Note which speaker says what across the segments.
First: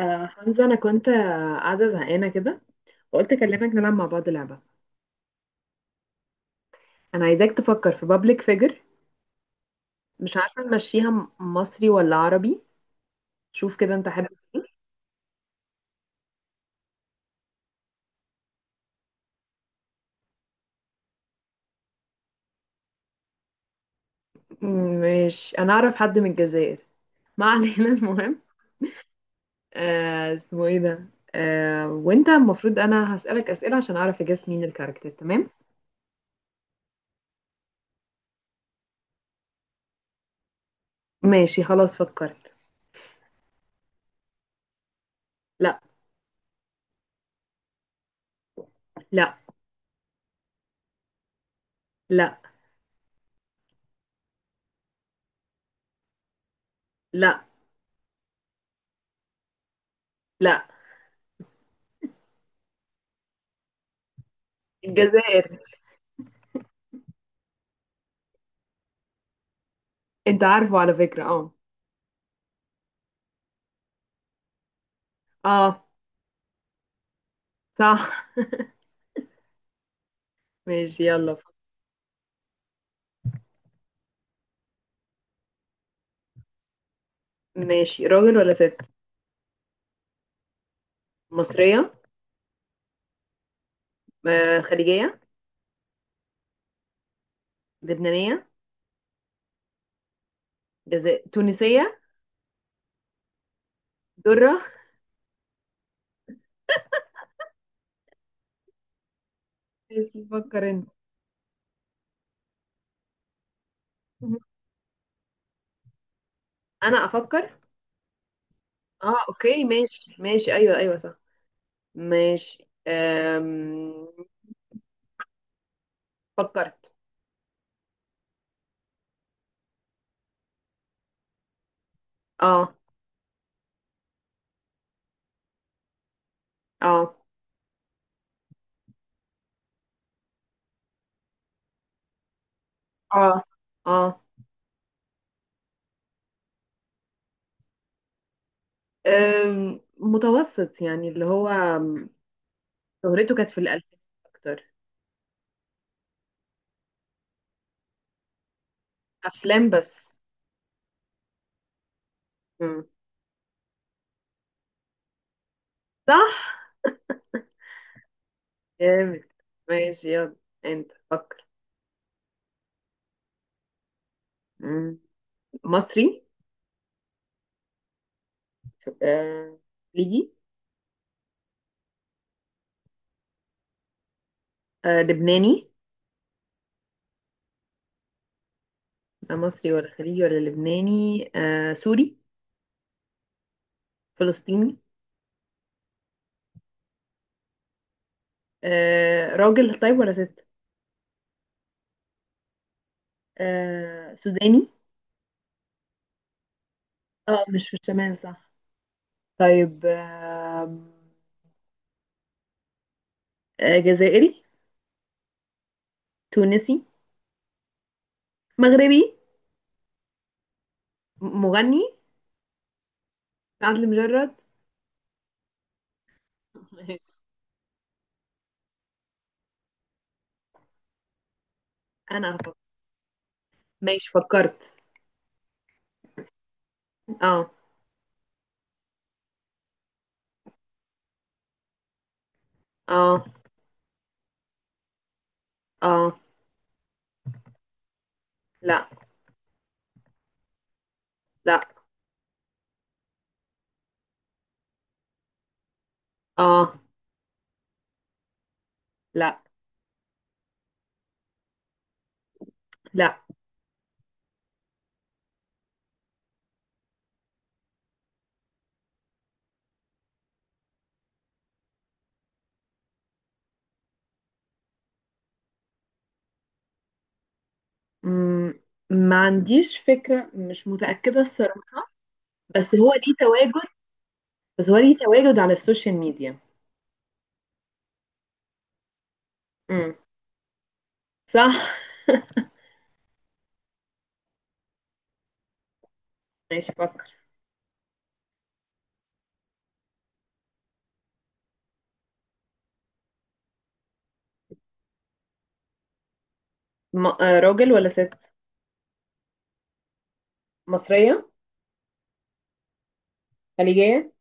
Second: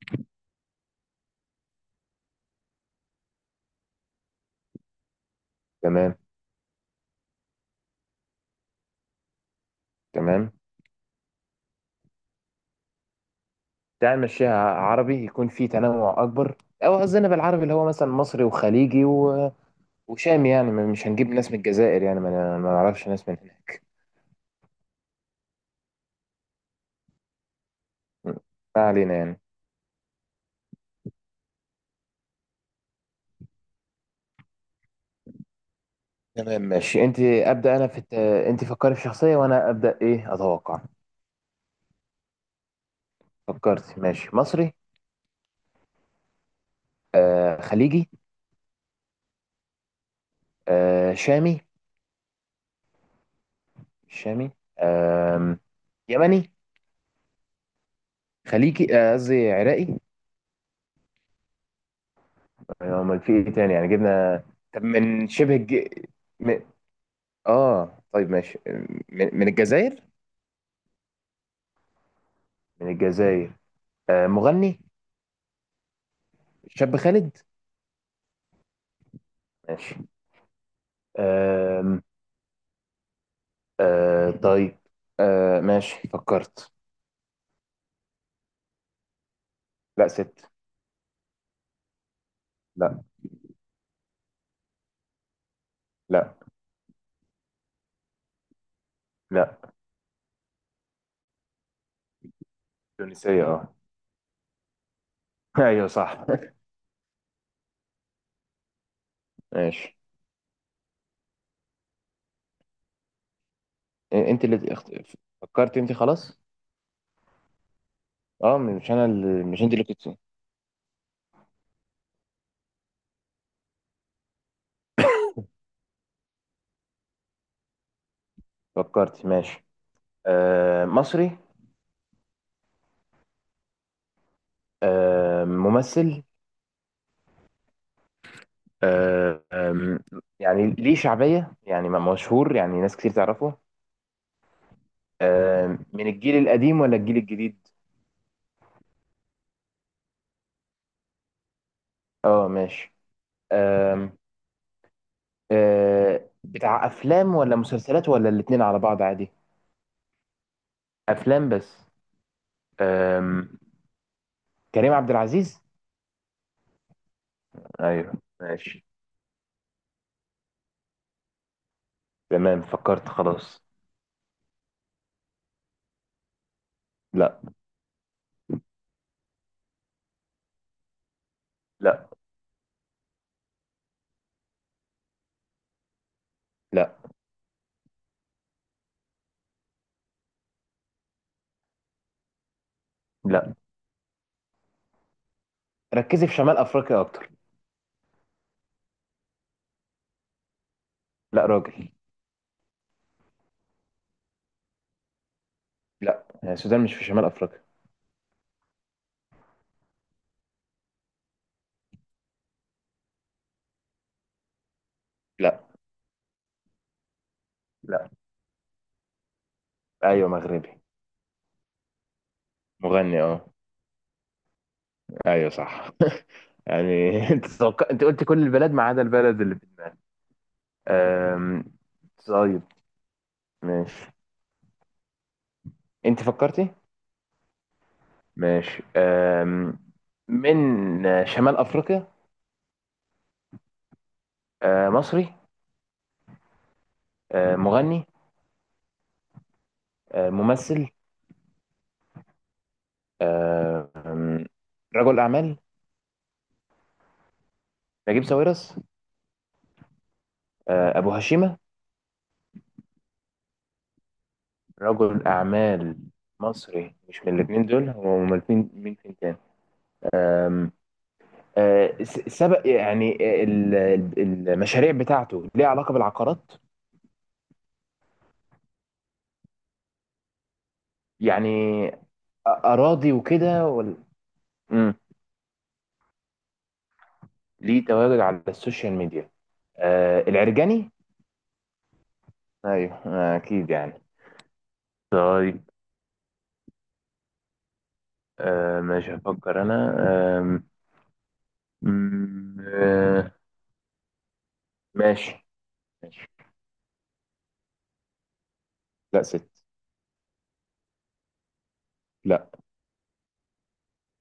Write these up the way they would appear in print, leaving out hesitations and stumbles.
Speaker 1: حمزة، أنا كنت قاعدة زهقانة كده. وقلت أكلمك نلعب مع بعض لعبة.
Speaker 2: تمام
Speaker 1: أنا عايزاك تفكر في بابليك فيجر. مش
Speaker 2: تمام.
Speaker 1: عارفة نمشيها مصري ولا عربي. شوف كده أنت
Speaker 2: تعال
Speaker 1: حابب
Speaker 2: نمشيها
Speaker 1: إيه؟
Speaker 2: عربي يكون فيه تنوع اكبر. او قصدنا بالعربي اللي هو مثلا مصري وخليجي وشامي، يعني مش هنجيب ناس من الجزائر، يعني ما نعرفش ناس من هناك.
Speaker 1: مش أنا أعرف حد من الجزائر. ما علينا المهم.
Speaker 2: ما علينا يعني.
Speaker 1: اسمه إيه ده؟ وأنت المفروض أنا هسألك أسئلة عشان أعرف أجاس مين الكاركتر. تمام.
Speaker 2: تمام. ماشي انت ابدا، انا في انت فكري في شخصيه وانا ابدا ايه اتوقع.
Speaker 1: ماشي خلاص فكرت.
Speaker 2: فكرت؟ ماشي، مصري؟
Speaker 1: لا.
Speaker 2: آه، خليجي؟
Speaker 1: لا.
Speaker 2: آه، شامي؟
Speaker 1: لا.
Speaker 2: مش شامي؟ آه، يمني؟
Speaker 1: لا.
Speaker 2: خليجي، آه، قصدي عراقي؟
Speaker 1: لا.
Speaker 2: آه، امال في ايه تاني يعني جبنا. طب من شبه
Speaker 1: الجزائر.
Speaker 2: اه، طيب، ماشي. من الجزائر.
Speaker 1: أنت عارفه على فكرة؟ أه.
Speaker 2: من الجزائر، آه، مغني،
Speaker 1: أه.
Speaker 2: شاب خالد.
Speaker 1: صح.
Speaker 2: ماشي.
Speaker 1: ماشي يلا.
Speaker 2: آم آه، طيب. آه، ماشي، فكرت؟
Speaker 1: ماشي، راجل ولا ست؟
Speaker 2: لا، ست.
Speaker 1: مصرية؟
Speaker 2: لا.
Speaker 1: خليجية؟
Speaker 2: لا.
Speaker 1: لبنانية؟
Speaker 2: لا.
Speaker 1: جزائر، تونسية؟
Speaker 2: تونسية، اه.
Speaker 1: درة.
Speaker 2: ايوه صح. ماشي.
Speaker 1: ماشي فكر انت.
Speaker 2: إيه، انت اللي فكرت انت؟ خلاص.
Speaker 1: انا افكر.
Speaker 2: اه، مش انا
Speaker 1: اه
Speaker 2: مش
Speaker 1: اوكي،
Speaker 2: انت اللي كنت؟
Speaker 1: ماشي ماشي، ايوه ايوه، صح. ماشي فكرت.
Speaker 2: فكرت؟ ماشي. آه، مصري؟
Speaker 1: اه.
Speaker 2: آه، ممثل؟
Speaker 1: اه.
Speaker 2: آه آم، يعني ليه شعبية، يعني مشهور، يعني ناس كتير
Speaker 1: اه.
Speaker 2: تعرفه؟
Speaker 1: اه.
Speaker 2: آم، من الجيل القديم ولا الجيل الجديد؟
Speaker 1: متوسط، يعني اللي هو.
Speaker 2: اه، ماشي.
Speaker 1: شهرته كانت في الألفينات
Speaker 2: آم،
Speaker 1: اكتر.
Speaker 2: آه، بتاع افلام ولا مسلسلات ولا الاتنين على بعض عادي؟
Speaker 1: افلام بس.
Speaker 2: افلام بس؟
Speaker 1: مم.
Speaker 2: آم، كريم عبد العزيز؟
Speaker 1: صح.
Speaker 2: ايوه. ماشي.
Speaker 1: جامد. ماشي يلا، انت فكر.
Speaker 2: تمام، فكرت خلاص.
Speaker 1: مم. مصري؟
Speaker 2: لا.
Speaker 1: آه، خليجي؟
Speaker 2: لا.
Speaker 1: لبناني؟
Speaker 2: لا.
Speaker 1: مصري ولا خليجي ولا لبناني، سوري؟
Speaker 2: لا.
Speaker 1: فلسطيني؟
Speaker 2: ركزي في شمال افريقيا اكتر.
Speaker 1: راجل طيب ولا ست؟
Speaker 2: لا، راجل.
Speaker 1: سوداني؟
Speaker 2: لا، آه، السودان مش في شمال
Speaker 1: اه
Speaker 2: افريقيا.
Speaker 1: مش في الشمال، صح. طيب. جزائري؟
Speaker 2: لا.
Speaker 1: تونسي؟
Speaker 2: لا.
Speaker 1: مغربي؟
Speaker 2: ايوه، مغربي.
Speaker 1: مغني؟
Speaker 2: مغني، اه.
Speaker 1: عدلي مجرد.
Speaker 2: ايوه صح. يعني
Speaker 1: ماشي،
Speaker 2: انت انت قلت كل البلاد ما عدا البلد اللي. آم،
Speaker 1: انا هفكر.
Speaker 2: طيب،
Speaker 1: ماشي
Speaker 2: ماشي.
Speaker 1: فكرت.
Speaker 2: انت فكرتي؟
Speaker 1: اه.
Speaker 2: ماشي، أم، من آه، شمال افريقيا؟
Speaker 1: اه.
Speaker 2: أه، مصري؟
Speaker 1: اه.
Speaker 2: أه، مغني؟
Speaker 1: لا.
Speaker 2: أه، ممثل؟
Speaker 1: لا.
Speaker 2: أه، أم، رجل اعمال؟
Speaker 1: اه.
Speaker 2: نجيب ساويرس؟
Speaker 1: لا.
Speaker 2: أه، ابو هشيمة؟
Speaker 1: لا.
Speaker 2: رجل اعمال مصري مش من الاثنين دول، هو من الاثنين، مين فين كان؟ أه، سبق يعني، المشاريع بتاعته ليها علاقة بالعقارات؟
Speaker 1: مم، ما عنديش فكرة، مش متأكدة
Speaker 2: يعني
Speaker 1: الصراحة.
Speaker 2: أ-
Speaker 1: بس هو
Speaker 2: اراضي
Speaker 1: ليه تواجد،
Speaker 2: وكده ولا؟
Speaker 1: بس هو
Speaker 2: مم.
Speaker 1: ليه تواجد على السوشيال ميديا.
Speaker 2: ليه تواجد على السوشيال ميديا؟
Speaker 1: امم.
Speaker 2: آه، العرجاني؟
Speaker 1: صح
Speaker 2: ايوه، آه، اكيد يعني. طيب.
Speaker 1: ماشي فكر.
Speaker 2: آه، ماشي، هفكر انا. آه م- آه ماشي. ماشي.
Speaker 1: راجل ولا ست؟
Speaker 2: لا، ست.
Speaker 1: مصرية؟
Speaker 2: لا.
Speaker 1: خليجية؟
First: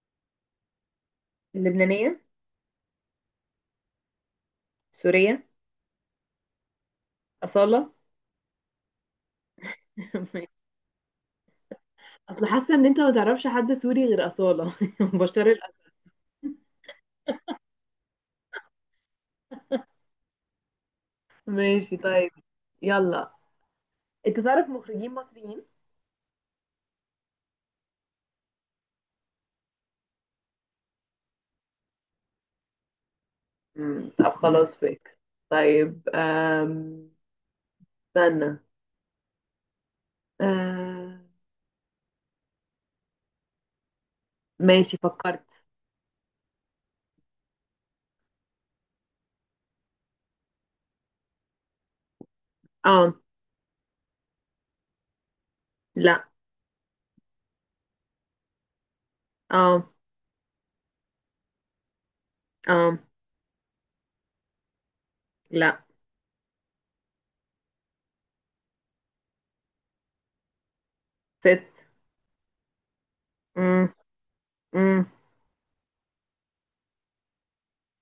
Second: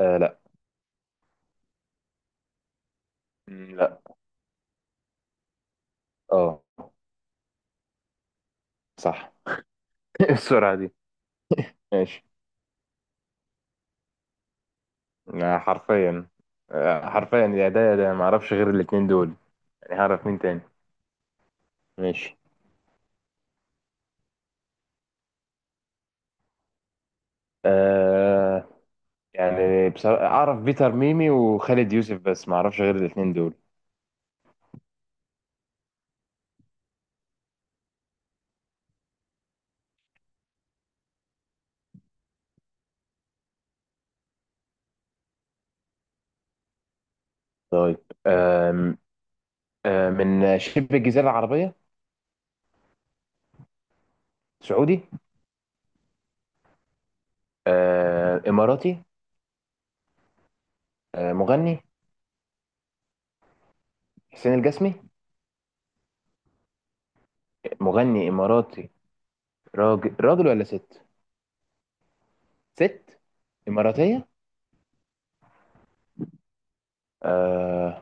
Speaker 2: آه، لا.
Speaker 1: لبنانية؟
Speaker 2: لا.
Speaker 1: سورية؟
Speaker 2: اه،
Speaker 1: أصالة
Speaker 2: صح. إيه السرعة دي. ماشي.
Speaker 1: أصل حاسة إن أنت ما تعرفش حد سوري غير أصالة بشار
Speaker 2: آه،
Speaker 1: الأسد.
Speaker 2: حرفيا. آه، حرفيا، يا ده يا ده، ما اعرفش غير الاتنين دول، يعني هعرف مين تاني.
Speaker 1: ماشي طيب.
Speaker 2: ماشي.
Speaker 1: يلا، أنت تعرف مخرجين مصريين؟
Speaker 2: آه، يعني بصراحة اعرف بيتر ميمي وخالد يوسف، بس ما اعرفش غير الاتنين دول.
Speaker 1: امم، طب خلاص فيك. طيب استنى أم... ماشي فكرت.
Speaker 2: طيب. آم آه من شبه الجزيرة العربية؟
Speaker 1: اه.
Speaker 2: سعودي؟
Speaker 1: لا.
Speaker 2: آه، إماراتي؟
Speaker 1: اه.
Speaker 2: آه، مغني؟
Speaker 1: اه.
Speaker 2: حسين الجسمي؟
Speaker 1: لا.
Speaker 2: مغني إماراتي. راجل ولا ست؟
Speaker 1: ست.
Speaker 2: ست
Speaker 1: امم.
Speaker 2: إماراتية.
Speaker 1: امم.
Speaker 2: آه،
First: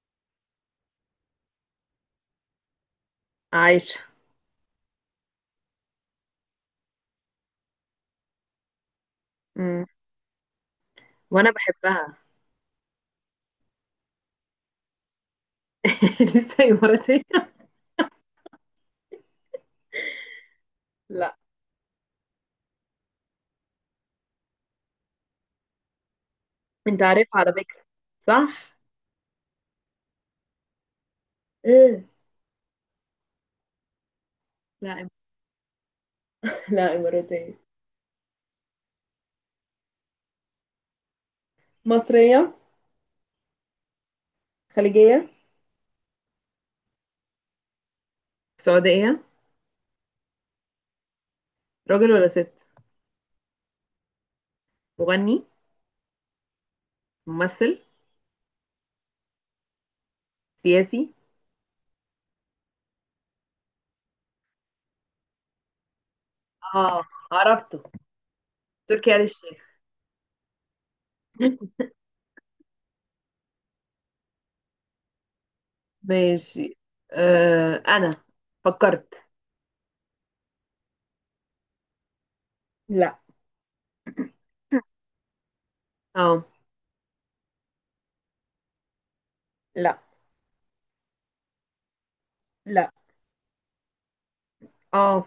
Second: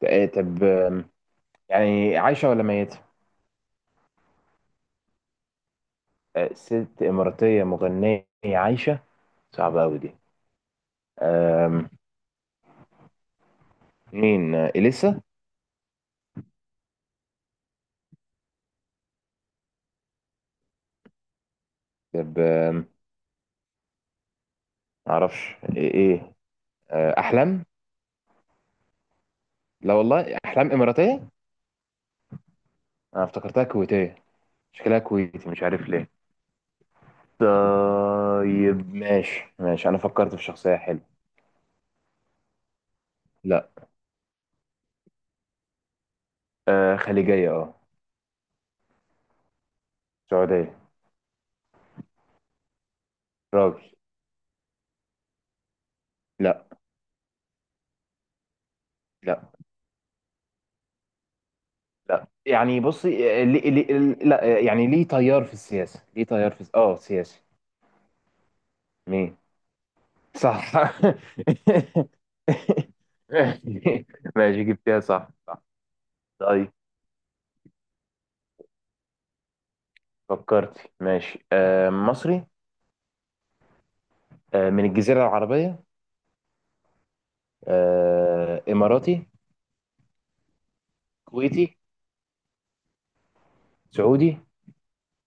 Speaker 2: طب آم، يعني عايشة ولا ميتة؟
Speaker 1: عايشة.
Speaker 2: آه، ست إماراتية مغنية عايشة، صعبة
Speaker 1: امم.
Speaker 2: أوي دي.
Speaker 1: وانا
Speaker 2: آم،
Speaker 1: بحبها
Speaker 2: مين؟ آه، إليسا؟
Speaker 1: لسه اماراتية؟ لا.
Speaker 2: طب آم، معرفش. إيه إيه؟
Speaker 1: انت
Speaker 2: آه،
Speaker 1: عارف على
Speaker 2: أحلام؟
Speaker 1: فكرة. صح.
Speaker 2: لا والله، أحلام إماراتية؟
Speaker 1: ايه.
Speaker 2: أنا افتكرتها كويتية، شكلها
Speaker 1: لا.
Speaker 2: كويتي، مش عارف ليه.
Speaker 1: لا، إماراتية.
Speaker 2: طيب، ماشي ماشي، انا فكرت في شخصية حلوة.
Speaker 1: مصرية؟
Speaker 2: لا.
Speaker 1: خليجية؟
Speaker 2: آه، خليجية، اه.
Speaker 1: سعودية؟
Speaker 2: سعودية.
Speaker 1: راجل ولا ست؟
Speaker 2: راجل.
Speaker 1: مغني؟
Speaker 2: لا.
Speaker 1: ممثل؟
Speaker 2: لا.
Speaker 1: سياسي؟
Speaker 2: لا يعني، بصي آه، لي لي لا، آه، يعني ليه تيار في السياسة، ليه تيار في اه،
Speaker 1: اه
Speaker 2: سياسي.
Speaker 1: عرفته، تركي آل
Speaker 2: مين؟
Speaker 1: الشيخ.
Speaker 2: صح. ماشي، جبتها صح صح. طيب.
Speaker 1: ماشي. انا فكرت.
Speaker 2: فكرت؟ ماشي. آه، مصري؟
Speaker 1: لا.
Speaker 2: آه، من الجزيرة العربية؟
Speaker 1: اه.
Speaker 2: آه، إماراتي؟
Speaker 1: لا.
Speaker 2: كويتي؟
Speaker 1: لا.
Speaker 2: سعودي؟
Speaker 1: اه.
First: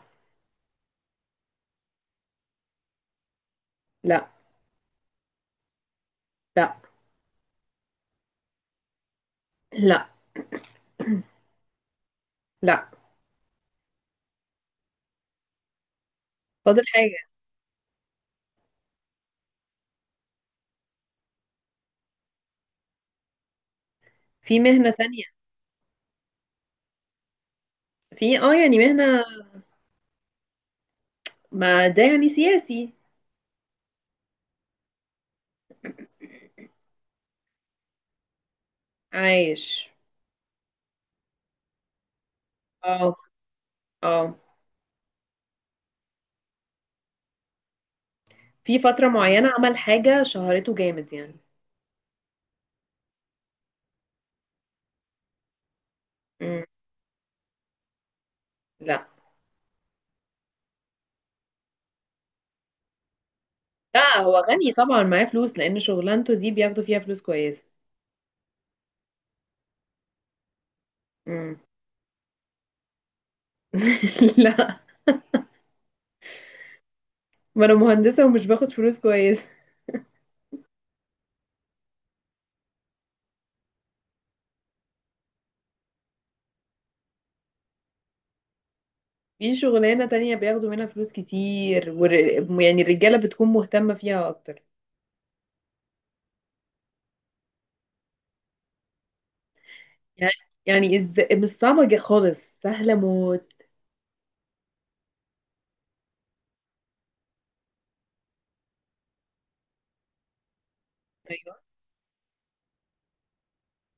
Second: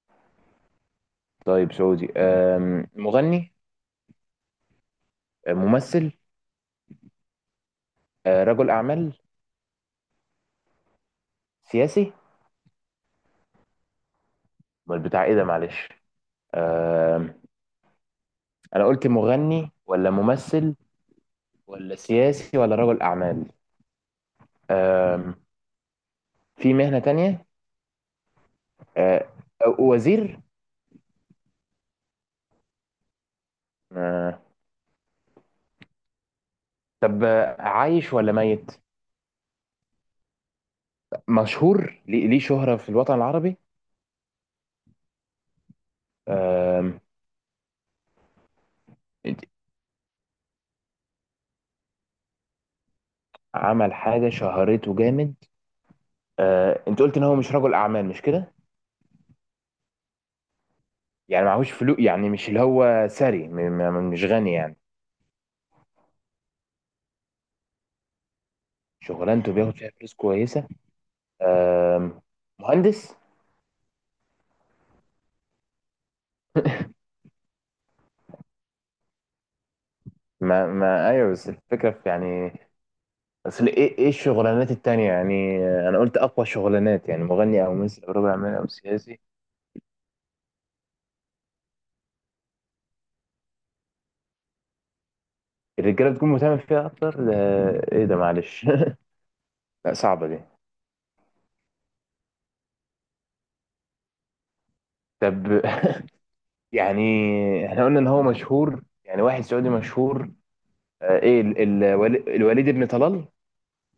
Speaker 2: طيب، سعودي. آم، مغني؟
Speaker 1: لا.
Speaker 2: ممثل؟
Speaker 1: لا.
Speaker 2: آه، رجل اعمال؟
Speaker 1: لا.
Speaker 2: سياسي؟
Speaker 1: لا.
Speaker 2: امال بتاع ايه ده معلش.
Speaker 1: فاضل حاجة،
Speaker 2: آه، انا قلت مغني ولا ممثل ولا سياسي ولا رجل اعمال.
Speaker 1: في مهنة تانية.
Speaker 2: آه، في مهنة تانية.
Speaker 1: في يعني مهنة.
Speaker 2: آه، وزير.
Speaker 1: ما ده يعني سياسي.
Speaker 2: آه، طب آه، عايش ولا ميت؟
Speaker 1: عايش.
Speaker 2: مشهور ليه، ليه شهرة في
Speaker 1: اه.
Speaker 2: الوطن العربي؟
Speaker 1: اه.
Speaker 2: آم،
Speaker 1: في فترة معينة عمل حاجة شهرته جامد يعني.
Speaker 2: عمل حاجة شهرته جامد.
Speaker 1: مم.
Speaker 2: آه، انت قلت ان هو مش رجل اعمال، مش كده؟
Speaker 1: لا.
Speaker 2: يعني معهوش فلوس، يعني مش اللي هو ثري،
Speaker 1: لا،
Speaker 2: مش
Speaker 1: هو
Speaker 2: غني
Speaker 1: غني
Speaker 2: يعني؟
Speaker 1: طبعا، معاه فلوس لأن شغلانته دي بياخدوا فيها فلوس كويسة.
Speaker 2: شغلانته بياخد فيها فلوس كويسة.
Speaker 1: مم.
Speaker 2: آم، مهندس؟
Speaker 1: لا، ما أنا مهندسة ومش باخد فلوس كويسة.
Speaker 2: ما ايوه، بس الفكره في يعني، اصل ايه ايه الشغلانات التانية يعني، آه، انا قلت اقوى شغلانات، يعني مغني او ممثل او رجل اعمال او سياسي.
Speaker 1: في شغلانة تانية بياخدوا منها فلوس كتير، يعني الرجالة بتكون مهتمة فيها أكتر.
Speaker 2: الرجاله بتكون مهتمه فيها اكتر ده؟ ايه ده معلش. لا، صعبه
Speaker 1: يعني
Speaker 2: دي.
Speaker 1: يعني مش صعبة خالص، سهلة موت.
Speaker 2: طب يعني، احنا قلنا ان هو مشهور، يعني واحد سعودي مشهور. آه، ايه
Speaker 1: أيوة.
Speaker 2: الوليد ابن طلال؟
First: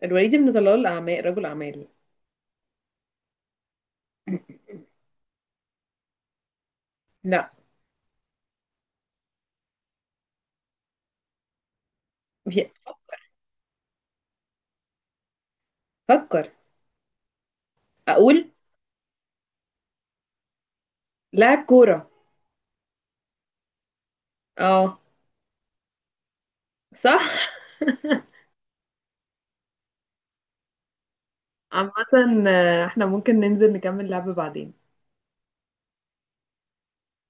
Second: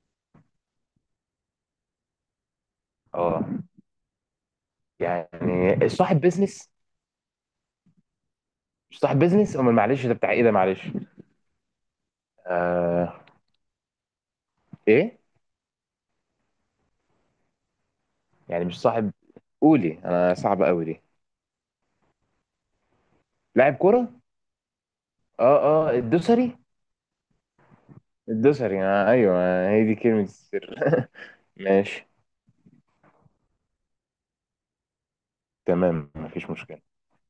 Speaker 1: الوليد بن طلال، الأعمال، رجل أعمال.
Speaker 2: اه، يعني صاحب بيزنس؟
Speaker 1: لا.
Speaker 2: مش صاحب بيزنس؟ امال معلش، ده بتاع ايه ده معلش.
Speaker 1: هي-
Speaker 2: آه، ايه،
Speaker 1: فكر، اقول.
Speaker 2: يعني مش صاحب؟ قولي، انا صعبة قوي دي.
Speaker 1: لاعب كورة.
Speaker 2: لاعب كرة؟
Speaker 1: اه.
Speaker 2: اه. اه، الدوسري؟
Speaker 1: صح
Speaker 2: الدوسري، آه، ايوه، هي دي كلمة السر.
Speaker 1: عامة،
Speaker 2: ماشي.
Speaker 1: احنا ممكن ننزل نكمل لعب بعدين.
Speaker 2: تمام، مفيش مشكلة.